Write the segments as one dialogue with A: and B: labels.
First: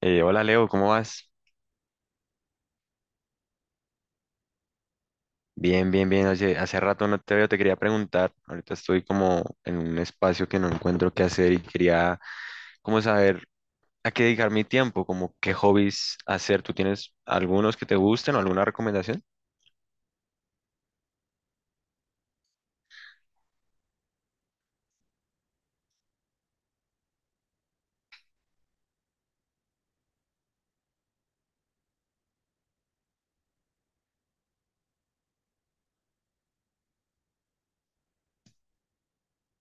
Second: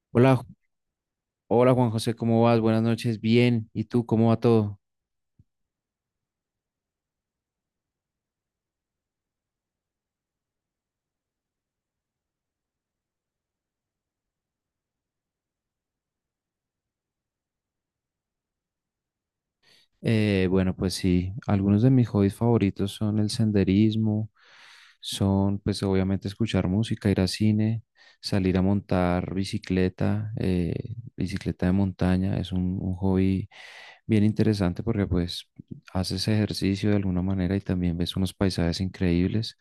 A: Hola,
B: Hola, Leo, ¿cómo vas?
A: Hola Juan José, ¿cómo vas? Buenas noches, bien. ¿Y tú, cómo va todo?
B: Bien, bien, bien. Oye, hace rato no te veo, te quería preguntar. Ahorita estoy como en un espacio que no encuentro qué hacer y quería como saber a qué dedicar mi tiempo, como qué hobbies hacer. ¿Tú tienes algunos que te gusten o alguna recomendación?
A: Bueno, pues sí, algunos de mis hobbies favoritos son el senderismo, son pues obviamente escuchar música, ir a cine, salir a montar bicicleta, bicicleta de montaña, es un hobby bien interesante porque pues haces ejercicio de alguna manera y también ves unos paisajes increíbles.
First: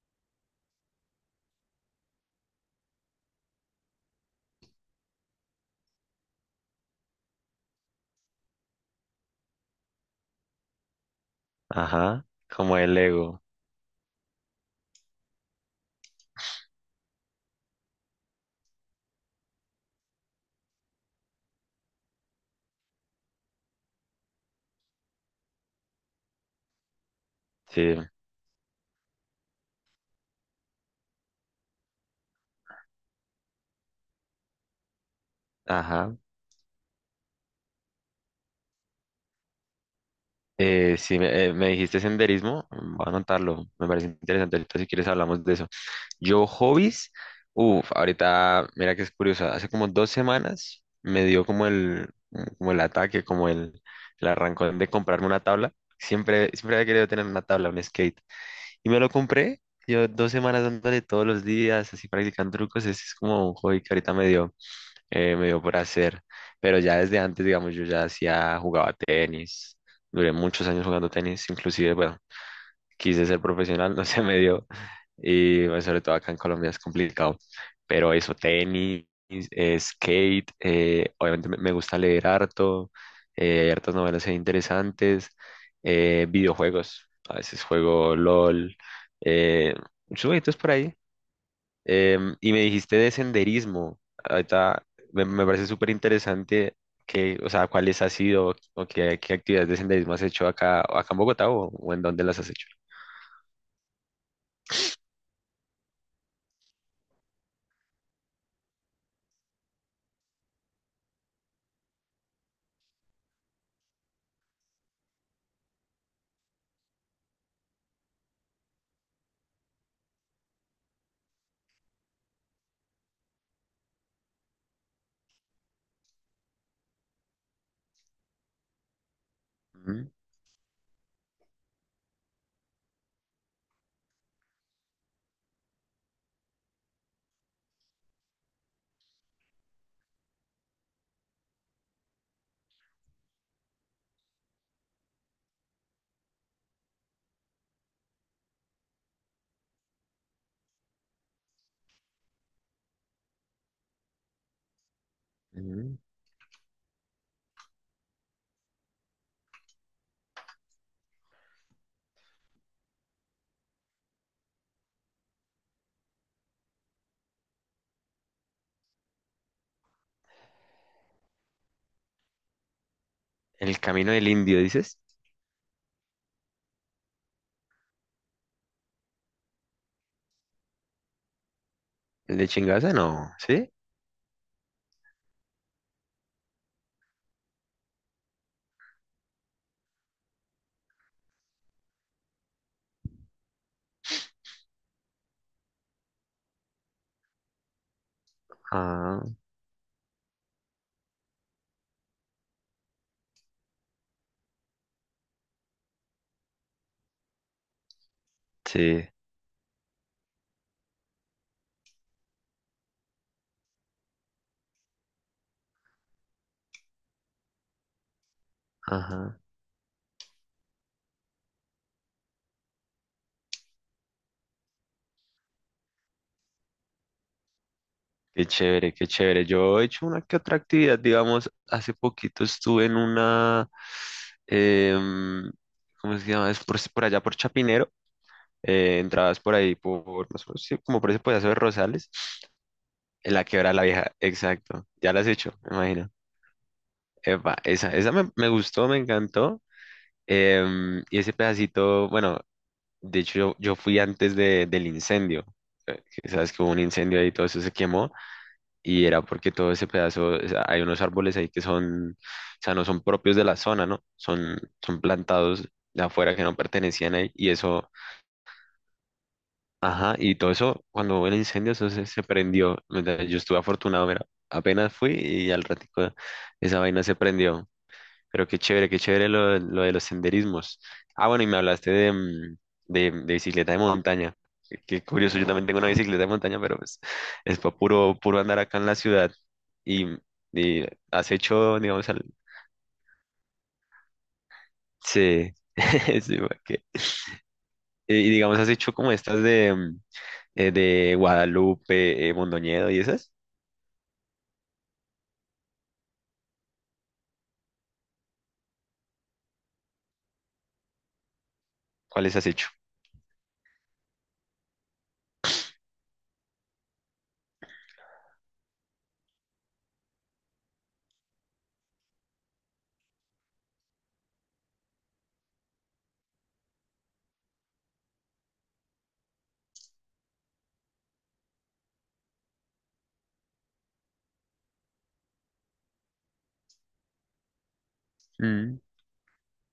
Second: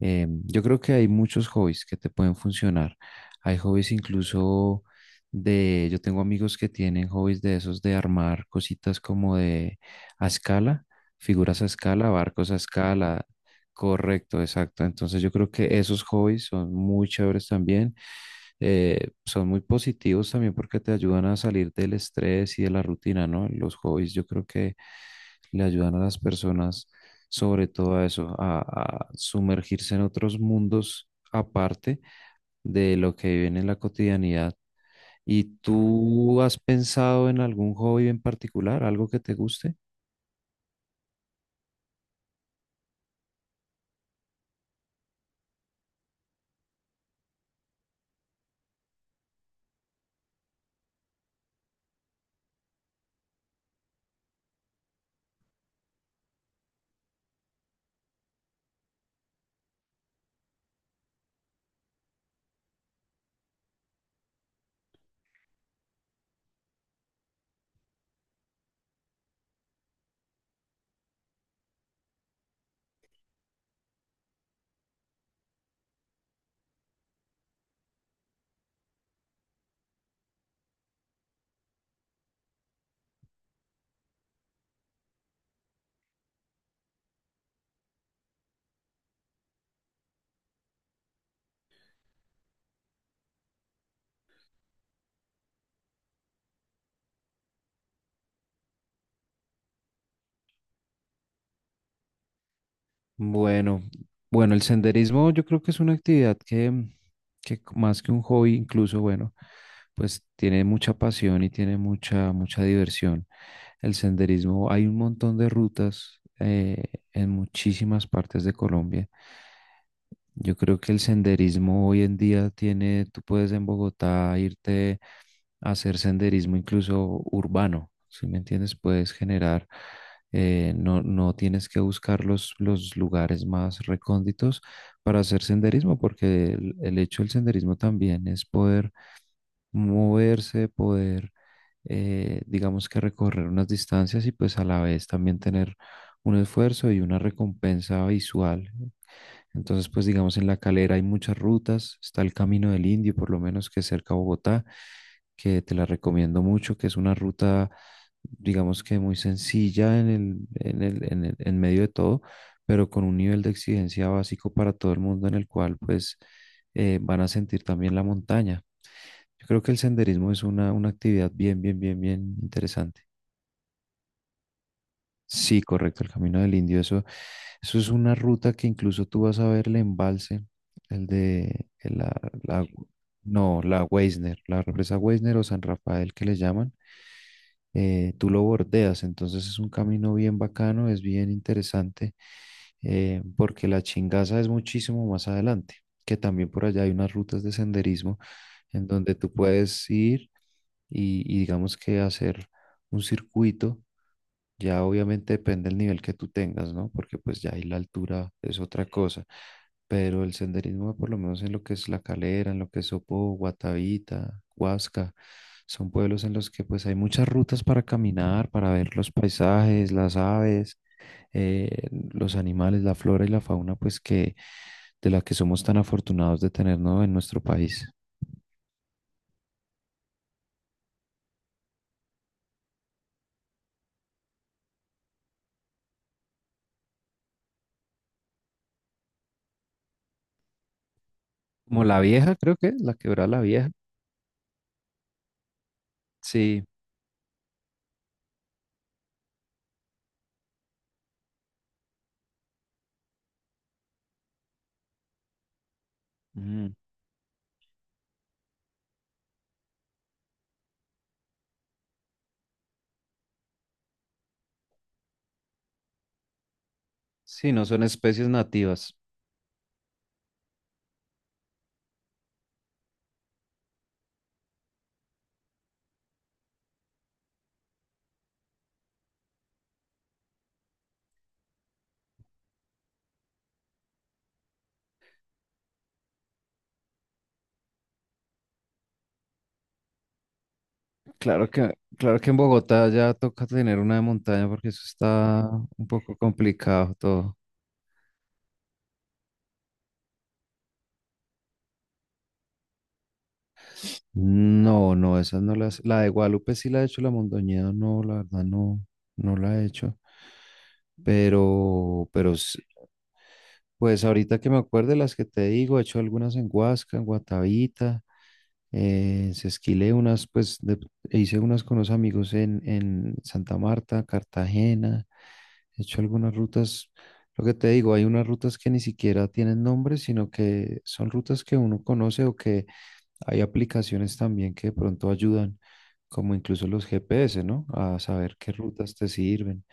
A: Yo creo que hay muchos hobbies que te pueden funcionar. Hay hobbies incluso de, yo tengo amigos que tienen hobbies de esos de armar cositas como de a escala, figuras a escala,
B: Ajá,
A: barcos a
B: como el
A: escala.
B: Lego.
A: Correcto, exacto. Entonces yo creo que esos hobbies son muy chéveres también. Son muy positivos también porque te ayudan a salir del estrés y de la rutina, ¿no? Los hobbies yo creo que le ayudan a las personas, sobre
B: Sí,
A: todo a eso, a sumergirse en otros mundos aparte de lo que viven en la cotidianidad. ¿Y
B: ajá.
A: tú has pensado en algún hobby en particular, algo que te guste?
B: Sí, me dijiste senderismo, mm, voy a anotarlo, me parece interesante. Ahorita si quieres hablamos de eso. Yo, hobbies, uff, ahorita, mira que es curioso, hace como dos semanas me dio como el ataque, como el arrancón de comprarme una tabla. Siempre, siempre había querido tener una tabla, un skate, y me lo compré. Yo dos semanas dándole todos los días, así practicando trucos, ese es como un hobby que ahorita me dio por hacer. Pero ya desde antes, digamos, yo ya hacía, jugaba tenis, duré muchos años jugando tenis, inclusive, bueno, quise ser profesional, no se me dio, y bueno, sobre todo acá en Colombia es complicado, pero eso, tenis, skate, obviamente me gusta leer harto, hay hartas novelas ahí interesantes, videojuegos, a veces juego LOL, eh, muchos jueguitos por ahí. Y me dijiste de senderismo. Ahorita me parece súper interesante que, o sea, cuáles has sido qué actividades de senderismo has hecho acá en Bogotá o en dónde las has hecho.
A: Bueno, bueno, el senderismo yo creo que es una actividad que más que un hobby, incluso, bueno, pues tiene mucha pasión y tiene mucha diversión. El senderismo, hay un montón de rutas en muchísimas partes de Colombia. Yo creo que el senderismo hoy en día tiene, tú puedes en Bogotá irte a hacer senderismo incluso urbano, ¿si me entiendes? Puedes generar,
B: Ujú,
A: no tienes que buscar los lugares más recónditos para hacer senderismo, porque el hecho del senderismo también es poder moverse, digamos que recorrer unas distancias y pues a la vez también tener un esfuerzo y una recompensa visual. Entonces, pues digamos, en La Calera hay muchas rutas, está el Camino del Indio, por lo menos, que es cerca a Bogotá, que te la
B: ujú.
A: recomiendo mucho, que es una ruta digamos que muy sencilla en medio de todo, pero con un nivel de exigencia básico para todo el mundo en el cual pues van a sentir también la montaña. Yo creo que el senderismo es una actividad bien interesante.
B: El Camino del Indio, dices.
A: Sí, correcto, el Camino del Indio. Eso es una ruta que incluso tú vas a ver el embalse, el de el la,
B: ¿El de
A: la-
B: Chingaza? No,
A: no,
B: ¿sí?
A: la Weisner, la represa Weisner o San Rafael que le llaman. Tú lo bordeas, entonces es un camino bien bacano, es bien interesante, porque la Chingaza es muchísimo más adelante, que también por allá hay unas rutas de senderismo en donde
B: Ah,
A: tú puedes ir y digamos que hacer un circuito, ya obviamente depende del nivel que tú tengas, ¿no? Porque pues ya ahí la altura es otra
B: sí.
A: cosa. Pero el senderismo, por lo menos en lo que es La Calera, en lo que es Sopó, Guatavita, Huasca, son pueblos en los que pues hay muchas rutas para caminar, para ver los
B: Ajá.
A: paisajes, las aves, eh, los animales, la flora y la fauna, pues que de la que somos tan afortunados de tener, ¿no? En nuestro país.
B: Qué chévere, qué chévere. Yo he hecho una que otra actividad, digamos, hace poquito estuve en una, em, ¿cómo se llama? Es por allá por Chapinero, entradas por ahí, por, más o menos, sí, como por ese pedazo de
A: Como la
B: Rosales,
A: vieja, creo que, la Quebrada
B: en
A: la
B: la
A: Vieja.
B: Quebrada la Vieja, exacto. Ya la has hecho, me imagino.
A: Sí,
B: Epa, esa, me gustó, me encantó. Em, y ese pedacito, bueno, de hecho yo fui antes del incendio. Que Sabes que hubo
A: ujú.
B: un incendio ahí, y todo eso se quemó. Y era porque todo ese pedazo, o sea, hay unos árboles ahí que son, o sea, no son propios de la zona, ¿no? Son, son plantados de afuera que no pertenecían ahí, y
A: Sí, no son
B: eso,
A: especies nativas.
B: ajá, y todo eso, cuando hubo el incendio, eso se, se prendió, ¿verdad? Yo estuve afortunado, mira, apenas fui y al ratico esa vaina se prendió, pero qué chévere lo de los senderismos. Ah, bueno, y me hablaste de, mm, de bicicleta de montaña. Qué, qué curioso, yo también tengo una bicicleta de montaña, pero pues es puro, puro andar acá en la ciudad. Y, y has hecho, digamos,
A: Claro que en Bogotá ya toca tener una de montaña porque eso está
B: sí.
A: un poco
B: Sí, porque...
A: complicado todo.
B: Y digamos, has hecho como estas de, mm, de Guadalupe, Mondoñedo y esas.
A: No, no, esas no las. La de Guadalupe sí la he hecho, la Mondoñedo no, la verdad no, no la he hecho. Pero, pero
B: ¿Cuáles has
A: s-
B: hecho?
A: pues ahorita que me acuerde las que te digo, he hecho algunas en Huasca, en Guatavita, esquilé unas, hice unas con los amigos en Santa Marta, Cartagena. He hecho algunas rutas, lo que te digo, hay unas rutas que ni siquiera tienen nombre, sino que son rutas que uno conoce o que hay aplicaciones también que de pronto ayudan, como incluso los GPS, ¿no? A saber qué
B: Mm,
A: rutas te sirven.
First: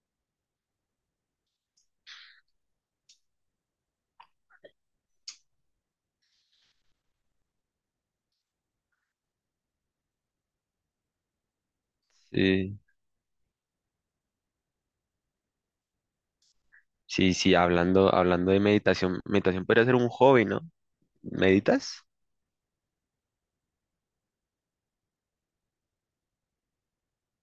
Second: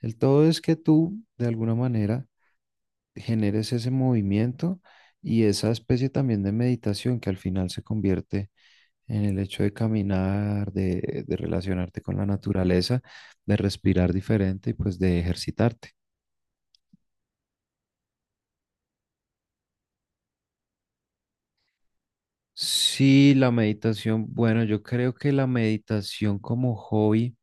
A: El todo es que tú, de alguna manera, generes ese movimiento y esa especie también de meditación que al final se convierte en el hecho de caminar, de relacionarte con la
B: sí,
A: naturaleza, de respirar diferente y pues de ejercitarte.
B: sí, sí, hablando, hablando de meditación, meditación podría ser un hobby, ¿no? ¿Meditas?
A: Sí, la meditación. Bueno, yo creo que la meditación como hobby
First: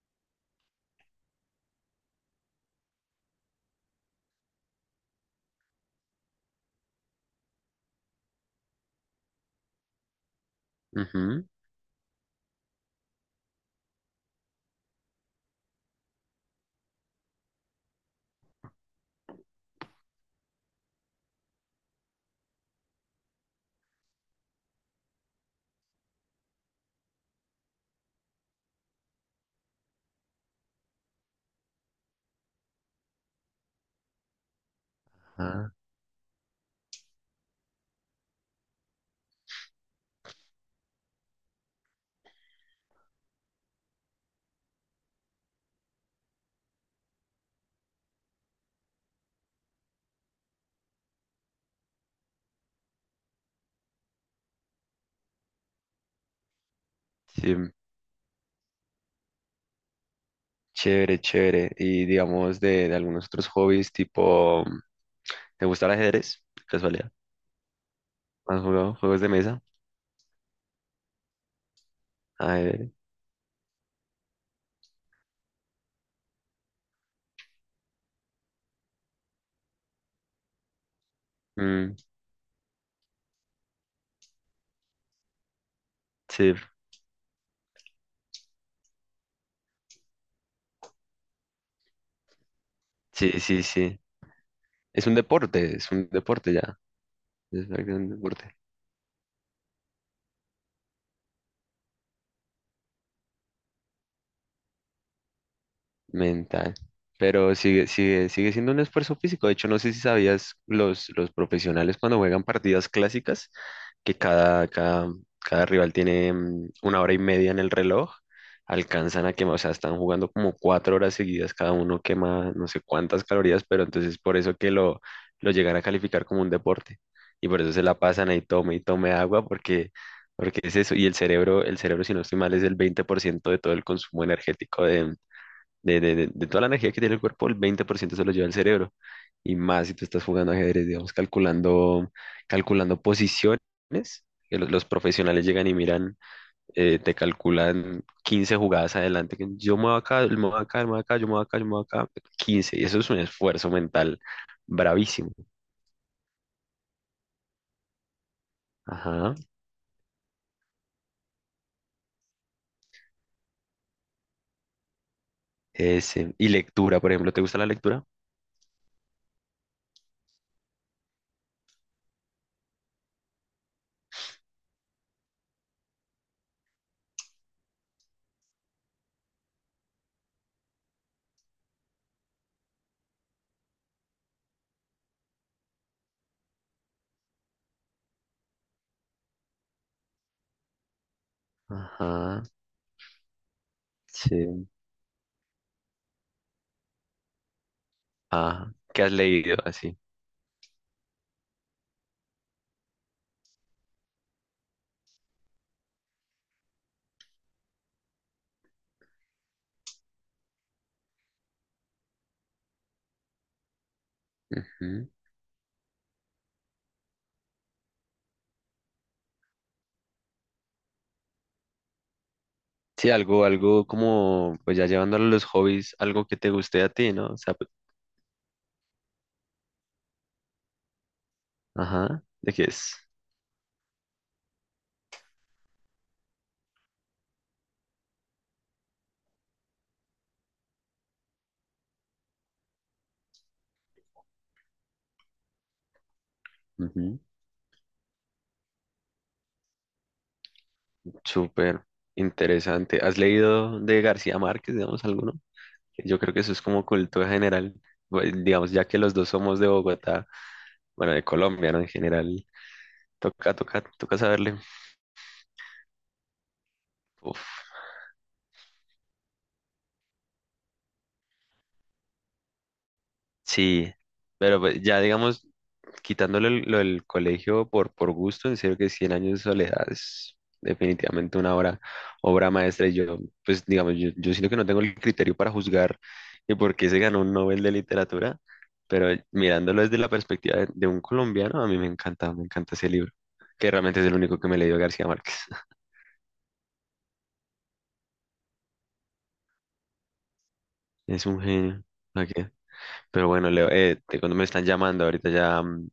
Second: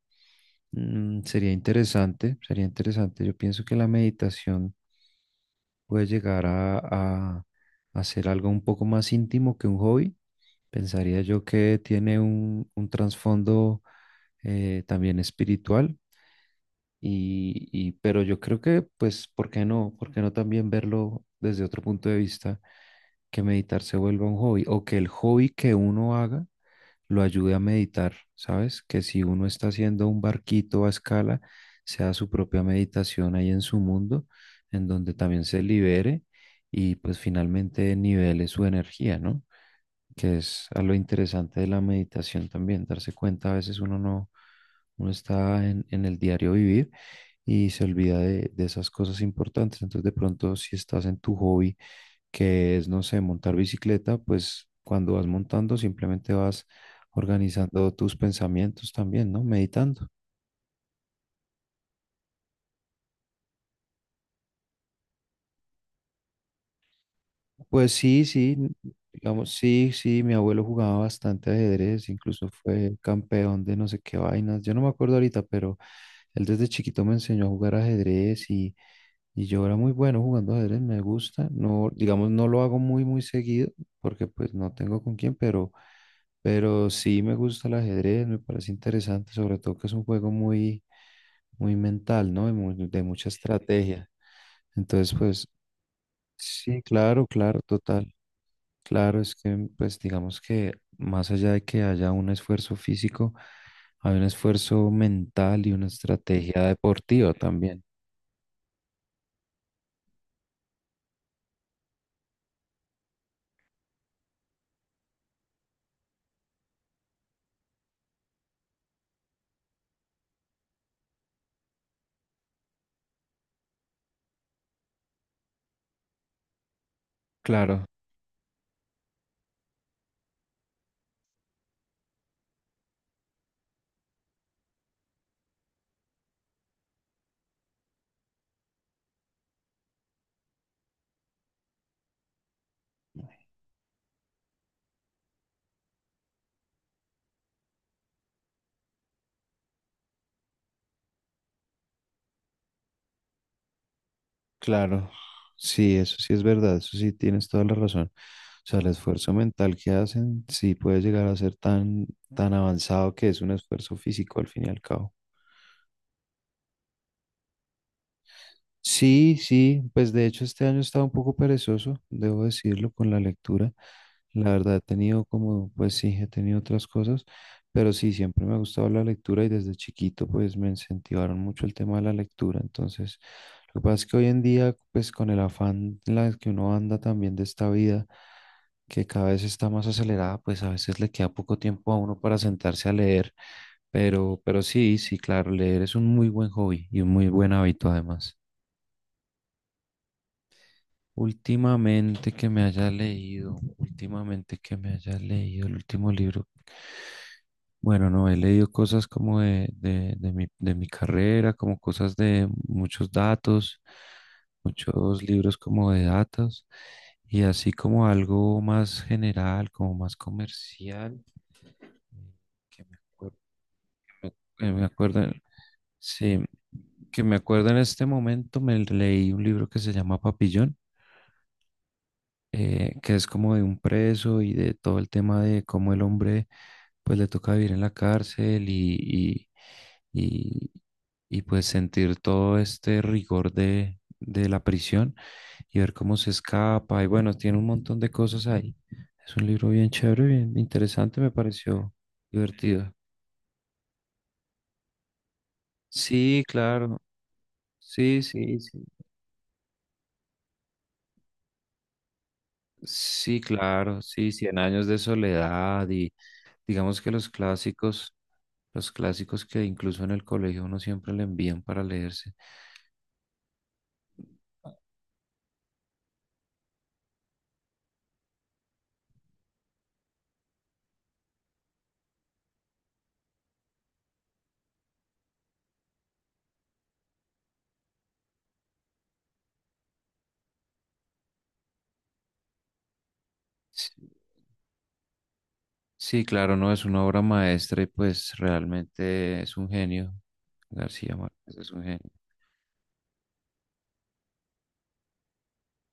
A: sería interesante, sería interesante. Yo pienso que la meditación puede llegar a ser algo un poco más íntimo que un hobby. Pensaría yo
B: Ujú.
A: que tiene un trasfondo también espiritual. Pero yo creo que, pues, ¿por qué no? ¿Por qué no también verlo desde otro punto de vista? Que meditar se vuelva un hobby o que el hobby que uno haga lo ayude a meditar, ¿sabes? Que si uno está haciendo un barquito a escala, sea su propia meditación ahí en su mundo, en donde también se libere y pues finalmente nivele su energía, ¿no? Que es a lo interesante de la meditación también, darse cuenta, a veces uno no, uno está en el diario vivir y se olvida de esas cosas importantes. Entonces, de pronto, si estás en tu hobby, que es, no sé, montar bicicleta, pues cuando vas montando simplemente vas
B: Sí,
A: organizando tus pensamientos también, ¿no? Meditando.
B: chévere, chévere. Y digamos de algunos otros hobbies, tipo, ¿te gusta el ajedrez? De casualidad.
A: Pues sí, sí,
B: ¿Has jugado juegos de
A: digamos,
B: mesa?
A: sí, sí, mi abuelo jugaba bastante ajedrez, incluso
B: Ajedrez.
A: fue campeón de no sé qué vainas, yo no me acuerdo ahorita, pero él desde chiquito me enseñó a jugar ajedrez y yo era muy bueno jugando ajedrez, me gusta, no,
B: Mm,
A: digamos, no lo hago muy seguido, porque pues no tengo con quién,
B: sí,
A: pero sí me gusta el ajedrez, me parece interesante, sobre todo que es un juego muy mental, ¿no? De mucha
B: sí, sí, sí.
A: estrategia, entonces pues...
B: Es un deporte ya.
A: Sí, claro, claro,
B: Es un
A: total.
B: deporte.
A: Claro, es que pues digamos que más allá de que haya un esfuerzo físico, hay un esfuerzo mental y una estrategia
B: Mental.
A: deportiva
B: Pero
A: también.
B: sigue, sigue, sigue siendo un esfuerzo físico. De hecho, no sé si sabías los profesionales cuando juegan partidas clásicas, que cada rival tiene mm, una hora y media en el reloj, alcanzan a quemar, o sea, están jugando como cuatro horas seguidas, cada uno quema no sé cuántas calorías, pero entonces por eso que lo llegan a calificar como un deporte. Y por eso se
A: Claro,
B: la pasan ahí, tome y tome agua, porque, porque es eso. Y el cerebro, si no estoy mal, es el 20% de todo el consumo energético de toda la energía que tiene el cuerpo, el 20% se lo lleva el cerebro. Y más si tú estás jugando ajedrez, digamos, calculando, calculando posiciones, que los profesionales llegan y miran, te calculan 15 jugadas adelante, que yo muevo acá, yo muevo acá, yo muevo acá, yo muevo acá, yo muevo acá, quince. Y eso es un esfuerzo mental
A: claro.
B: bravísimo.
A: Sí, eso sí es verdad, eso sí tienes toda la razón. O sea, el esfuerzo
B: Ajá.
A: mental que hacen sí puede llegar a ser tan, tan avanzado que es un esfuerzo físico al fin y al cabo.
B: Ese. Y lectura, por ejemplo, ¿te gusta la lectura?
A: Sí, sí, pues de hecho este año estaba un poco perezoso, debo decirlo, con la lectura. La verdad he tenido como, pues sí, he tenido otras cosas, pero sí, siempre me ha gustado la lectura y desde chiquito pues me incentivaron mucho el tema de la lectura. Entonces, lo que pasa es que hoy en día, pues con el afán en la que uno anda también de esta vida, que cada vez está más acelerada, pues a veces le queda poco tiempo a uno para
B: Ajá.
A: sentarse a leer, pero
B: Sí.
A: sí, sí, claro, leer es un muy buen hobby y un muy buen hábito además.
B: Ajá. ¿Qué has leído así?
A: Últimamente que me haya leído, últimamente que me haya leído el último libro. Bueno, no, he leído cosas como de mi carrera, como cosas de muchos datos,
B: Ujú.
A: muchos libros como de datos, y así como algo más general, como más comercial, que me
B: Sí,
A: acuerdo,
B: algo, algo como,
A: que
B: pues
A: me
B: ya llevándolo a
A: acuerdo,
B: los hobbies, algo que
A: sí,
B: te guste a ti,
A: que
B: ¿no?
A: me
B: O sea, pues,
A: acuerdo en este momento, me leí un libro que se llama Papillón.
B: ajá, ¿de qué es?
A: Que es como de un preso y de todo el tema de cómo el hombre pues le toca vivir en la cárcel y, y, pues sentir todo este rigor de la prisión y ver cómo se escapa y
B: Ujú.
A: bueno, tiene un montón de cosas ahí. Es un libro bien chévere, bien interesante, me
B: Súper
A: pareció divertido.
B: interesante. ¿Has leído de García Márquez, digamos, alguno? Yo creo que
A: Sí,
B: eso es como
A: claro,
B: cultura general,
A: sí,
B: pues,
A: sí,
B: digamos,
A: sí,
B: ya que los dos somos de Bogotá, bueno, de Colombia, ¿no? En general,
A: sí,
B: toca, toca,
A: claro,
B: toca
A: sí,
B: saberle.
A: Cien años de soledad y... Digamos que
B: Uf,
A: los clásicos que incluso en el colegio uno siempre le envían para leerse.
B: sí, pero pues, ya digamos, quitándole lo del colegio por gusto, en serio que Cien años de soledad es definitivamente una obra, obra maestra. Y yo, pues digamos, yo siento que no tengo el criterio para juzgar y por qué se ganó un Nobel de literatura, pero mirándolo desde la perspectiva de un colombiano, a mí me encanta ese libro, que realmente es
A: Sí,
B: el único que me he leído de García Márquez.
A: sí, claro, no es una obra maestra y pues realmente es un genio. García
B: Es un
A: Márquez es un
B: genio.
A: genio.
B: ¿Pa' qué? Pero bueno, Leo, cuando me están llamando ahorita ya mm,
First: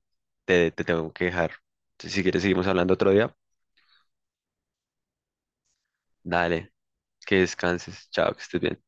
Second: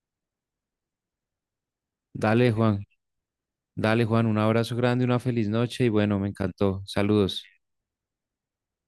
B: te tengo que dejar. Si quieres
A: Dale,
B: seguimos
A: Juan,
B: hablando otro día,
A: dale, Juan, un abrazo grande, una feliz noche y bueno, me
B: dale.
A: encantó.
B: Que
A: Saludos.
B: descanses. Chao, que estés bien.